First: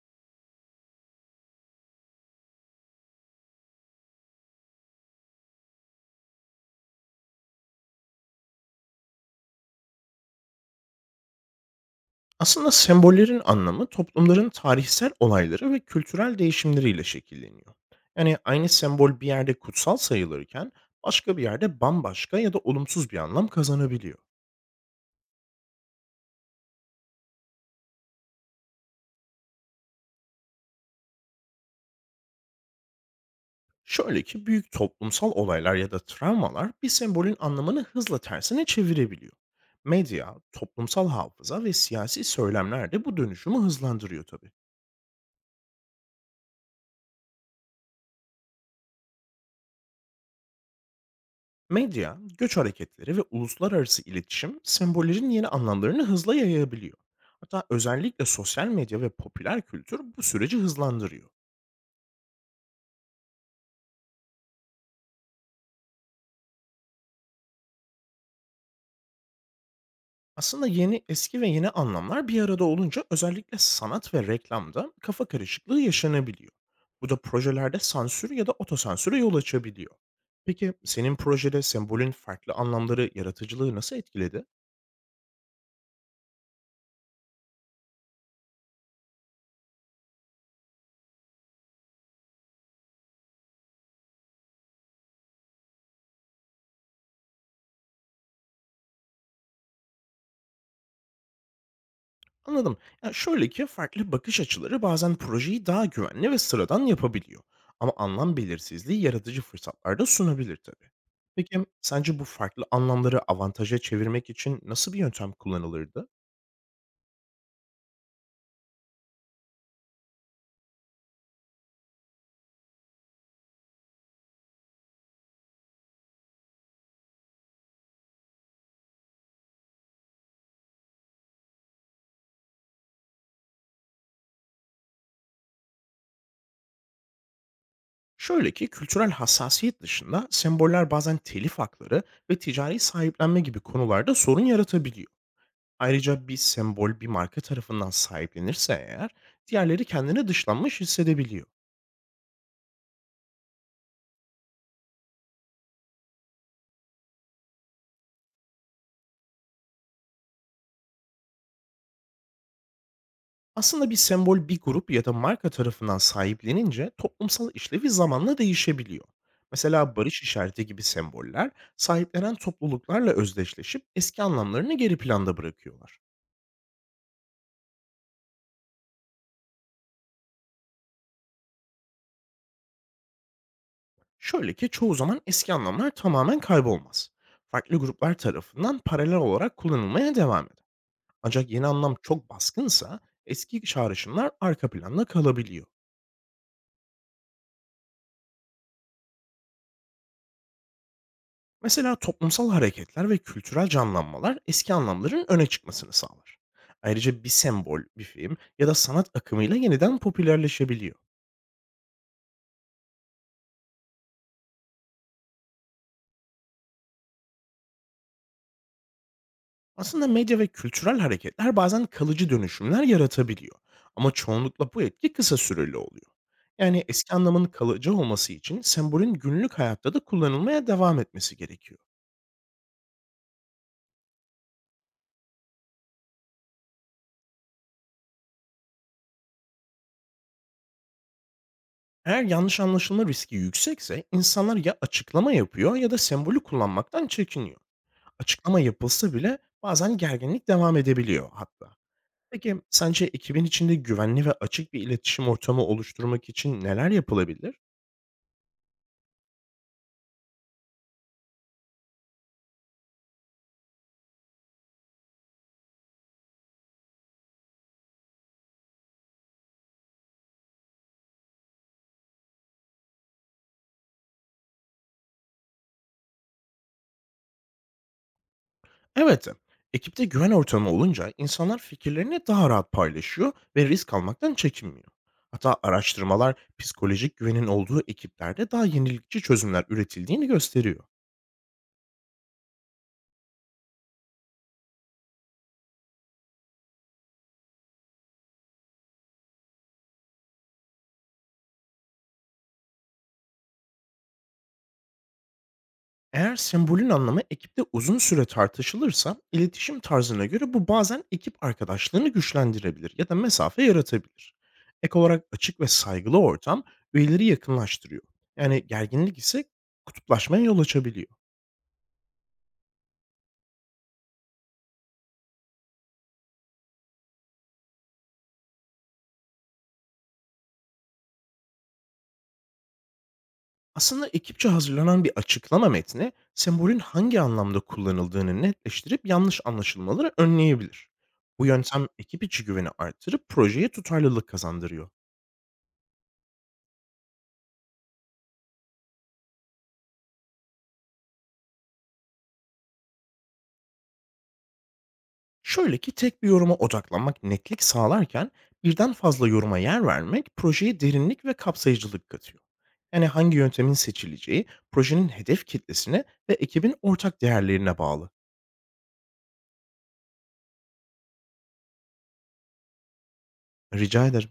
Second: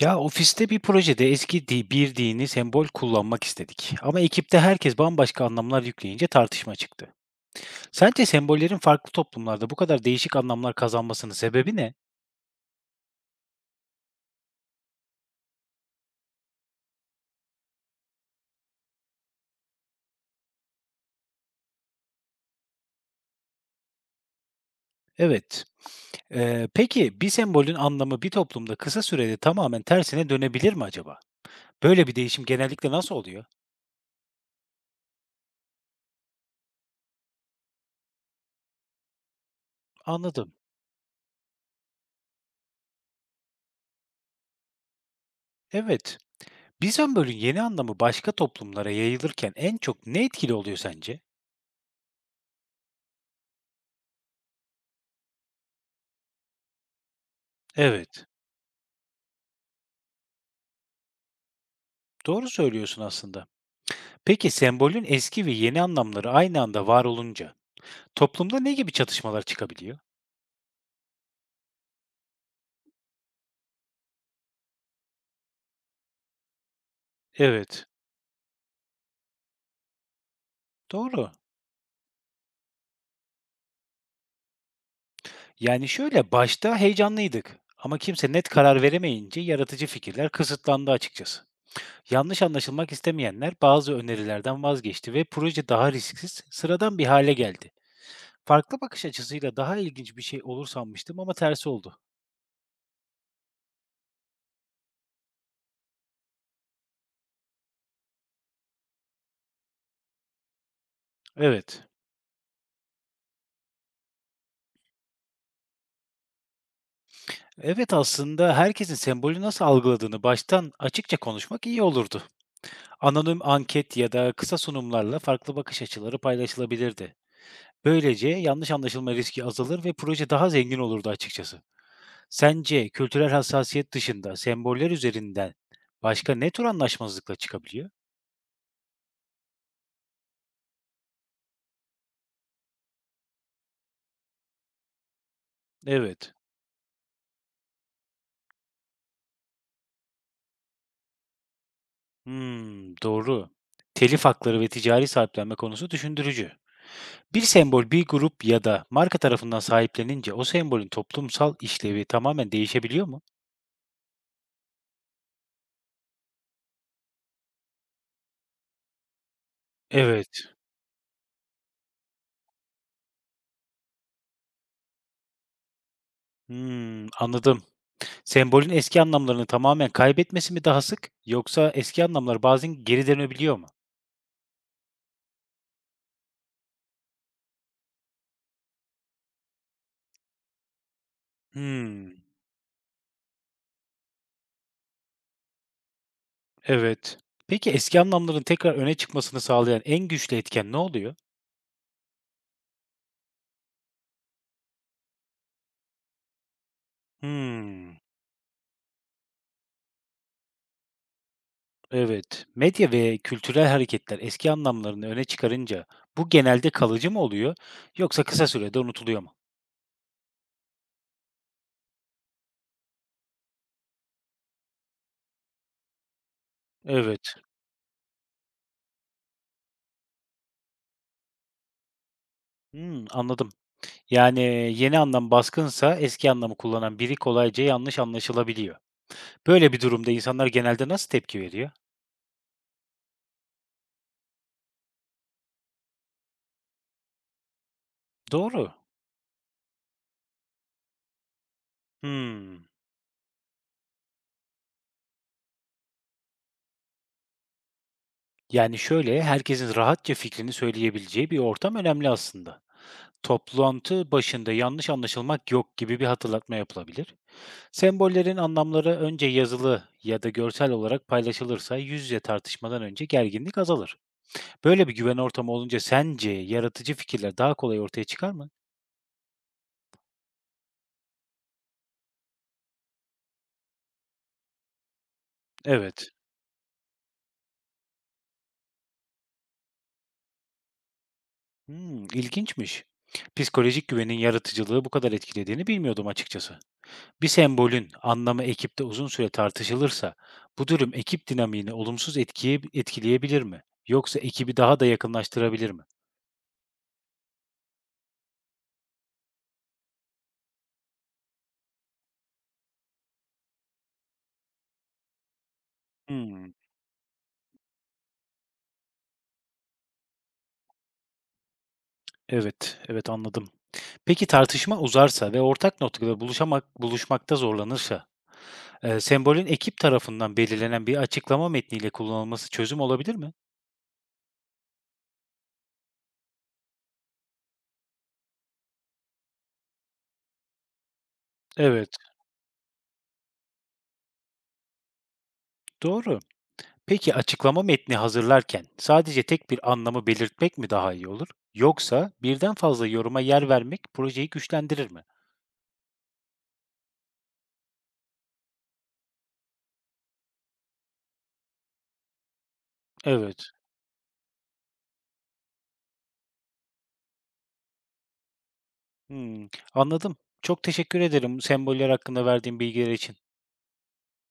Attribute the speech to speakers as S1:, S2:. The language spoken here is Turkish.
S1: Ya ofiste bir projede bir dini sembol kullanmak istedik. Ama ekipte herkes bambaşka anlamlar yükleyince tartışma çıktı. Sence sembollerin farklı toplumlarda bu kadar değişik anlamlar kazanmasının sebebi ne?
S2: Aslında sembollerin anlamı toplumların tarihsel olayları ve kültürel değişimleriyle şekilleniyor. Yani aynı sembol bir yerde kutsal sayılırken başka bir yerde bambaşka ya da olumsuz bir anlam kazanabiliyor.
S1: Evet. Peki bir sembolün anlamı bir toplumda kısa sürede tamamen tersine dönebilir mi acaba? Böyle bir değişim genellikle nasıl oluyor?
S2: Şöyle ki büyük toplumsal olaylar ya da travmalar bir sembolün anlamını hızla tersine çevirebiliyor. Medya,
S1: Anladım.
S2: toplumsal hafıza ve siyasi söylemler de bu dönüşümü hızlandırıyor tabii.
S1: Evet. Bir sembolün yeni anlamı başka toplumlara yayılırken en çok ne etkili oluyor sence?
S2: Medya, göç hareketleri ve uluslararası iletişim sembollerin yeni anlamlarını hızla yayabiliyor. Hatta özellikle
S1: Evet.
S2: sosyal medya ve popüler kültür bu süreci hızlandırıyor.
S1: Doğru söylüyorsun aslında. Peki sembolün eski ve yeni anlamları aynı anda var olunca toplumda ne gibi çatışmalar çıkabiliyor?
S2: Aslında eski ve yeni anlamlar bir arada olunca özellikle sanat ve reklamda kafa karışıklığı yaşanabiliyor. Bu da projelerde
S1: Evet,
S2: sansür ya da otosansüre yol açabiliyor. Peki senin
S1: doğru.
S2: projede sembolün farklı anlamları yaratıcılığı nasıl etkiledi?
S1: Yani şöyle başta heyecanlıydık ama kimse net karar veremeyince yaratıcı fikirler kısıtlandı açıkçası. Yanlış anlaşılmak istemeyenler bazı önerilerden vazgeçti ve proje daha risksiz, sıradan bir hale geldi. Farklı bakış açısıyla daha ilginç bir şey olur sanmıştım ama tersi oldu.
S2: Anladım. Ya şöyle ki farklı bakış açıları bazen projeyi daha güvenli ve sıradan yapabiliyor. Ama anlam belirsizliği yaratıcı fırsatlar da sunabilir tabii. Peki
S1: Evet.
S2: sence bu farklı anlamları avantaja çevirmek için nasıl bir yöntem kullanılırdı?
S1: Evet, aslında herkesin sembolü nasıl algıladığını baştan açıkça konuşmak iyi olurdu. Anonim anket ya da kısa sunumlarla farklı bakış açıları paylaşılabilirdi. Böylece yanlış anlaşılma riski azalır ve proje daha zengin olurdu açıkçası. Sence kültürel hassasiyet dışında semboller üzerinden başka ne tür anlaşmazlıkla çıkabiliyor?
S2: Şöyle ki kültürel hassasiyet dışında semboller bazen telif hakları ve ticari sahiplenme gibi konularda sorun yaratabiliyor. Ayrıca
S1: Evet.
S2: bir sembol bir marka tarafından sahiplenirse eğer diğerleri kendini dışlanmış hissedebiliyor.
S1: Hmm, doğru. Telif hakları ve ticari sahiplenme konusu düşündürücü. Bir sembol bir grup ya da marka tarafından sahiplenince o sembolün toplumsal işlevi tamamen değişebiliyor mu?
S2: Aslında bir sembol bir grup ya da marka tarafından sahiplenince toplumsal işlevi zamanla değişebiliyor. Mesela barış
S1: Evet.
S2: işareti gibi semboller sahiplenen topluluklarla özdeşleşip eski anlamlarını geri planda bırakıyorlar.
S1: Hmm, anladım. Sembolün eski anlamlarını tamamen kaybetmesi mi daha sık yoksa eski anlamlar bazen geri dönebiliyor mu?
S2: Şöyle ki çoğu zaman eski anlamlar tamamen kaybolmaz. Farklı gruplar tarafından paralel olarak kullanılmaya devam eder. Ancak yeni anlam
S1: Hımm,
S2: çok baskınsa eski çağrışımlar arka planda kalabiliyor.
S1: evet. Peki eski anlamların tekrar öne çıkmasını sağlayan en güçlü etken ne oluyor?
S2: Mesela toplumsal hareketler ve kültürel canlanmalar eski anlamların öne çıkmasını sağlar. Ayrıca bir sembol,
S1: Hımm,
S2: bir film ya da sanat akımıyla yeniden popülerleşebiliyor.
S1: evet. Medya ve kültürel hareketler eski anlamlarını öne çıkarınca bu genelde kalıcı mı oluyor yoksa kısa sürede unutuluyor mu?
S2: Aslında medya ve kültürel hareketler bazen kalıcı dönüşümler yaratabiliyor. Ama çoğunlukla bu etki kısa süreli oluyor. Yani eski
S1: Evet.
S2: anlamın kalıcı olması için sembolün günlük hayatta da kullanılmaya devam etmesi gerekiyor.
S1: Hımm, anladım. Yani yeni anlam baskınsa eski anlamı kullanan biri kolayca yanlış anlaşılabiliyor. Böyle bir durumda insanlar genelde nasıl tepki veriyor?
S2: Eğer yanlış anlaşılma riski yüksekse insanlar ya açıklama yapıyor ya da sembolü kullanmaktan çekiniyor. Açıklama
S1: Doğru.
S2: yapılsa bile bazen gerginlik devam edebiliyor hatta. Peki
S1: Hımm.
S2: sence ekibin içinde güvenli ve açık bir iletişim ortamı oluşturmak için neler yapılabilir?
S1: Herkesin rahatça fikrini söyleyebileceği bir ortam önemli aslında. Toplantı başında yanlış anlaşılmak yok gibi bir hatırlatma yapılabilir. Sembollerin anlamları önce yazılı ya da görsel olarak paylaşılırsa yüz yüze tartışmadan önce gerginlik azalır. Böyle bir güven ortamı olunca sence yaratıcı fikirler daha kolay ortaya çıkar mı?
S2: Evet, ekipte güven ortamı olunca insanlar fikirlerini daha rahat paylaşıyor ve risk almaktan çekinmiyor. Hatta
S1: Evet.
S2: araştırmalar psikolojik güvenin olduğu ekiplerde daha yenilikçi çözümler üretildiğini gösteriyor.
S1: Hımm, ilginçmiş. Psikolojik güvenin yaratıcılığı bu kadar etkilediğini bilmiyordum açıkçası. Bir sembolün anlamı ekipte uzun süre tartışılırsa, bu durum ekip dinamiğini etkileyebilir mi? Yoksa ekibi daha da yakınlaştırabilir mi?
S2: Eğer sembolün anlamı ekipte uzun süre tartışılırsa, iletişim tarzına göre bu bazen ekip arkadaşlığını güçlendirebilir ya da mesafe yaratabilir. Ek olarak açık ve saygılı
S1: Hmm,
S2: ortam üyeleri yakınlaştırıyor. Yani gerginlik ise kutuplaşmaya yol açabiliyor.
S1: evet, evet, anladım. Peki tartışma uzarsa ve ortak noktada buluşmakta zorlanırsa, sembolün ekip tarafından belirlenen bir açıklama metniyle kullanılması çözüm olabilir mi?
S2: Aslında ekipçe hazırlanan bir açıklama metni sembolün hangi anlamda kullanıldığını netleştirip yanlış anlaşılmaları önleyebilir. Bu yöntem
S1: Evet,
S2: ekip içi güveni artırıp projeye tutarlılık kazandırıyor.
S1: doğru. Peki açıklama metni hazırlarken sadece tek bir anlamı belirtmek mi daha iyi olur? Yoksa birden fazla yoruma yer vermek projeyi güçlendirir mi?
S2: Şöyle ki tek bir yoruma odaklanmak netlik sağlarken birden fazla yoruma yer vermek projeye derinlik ve kapsayıcılık katıyor. Yani hangi
S1: Evet.
S2: yöntemin seçileceği projenin hedef kitlesine ve ekibin ortak değerlerine bağlı.
S1: Hımm. Anladım. Çok teşekkür ederim semboller hakkında verdiğin bilgiler için.
S2: Rica ederim.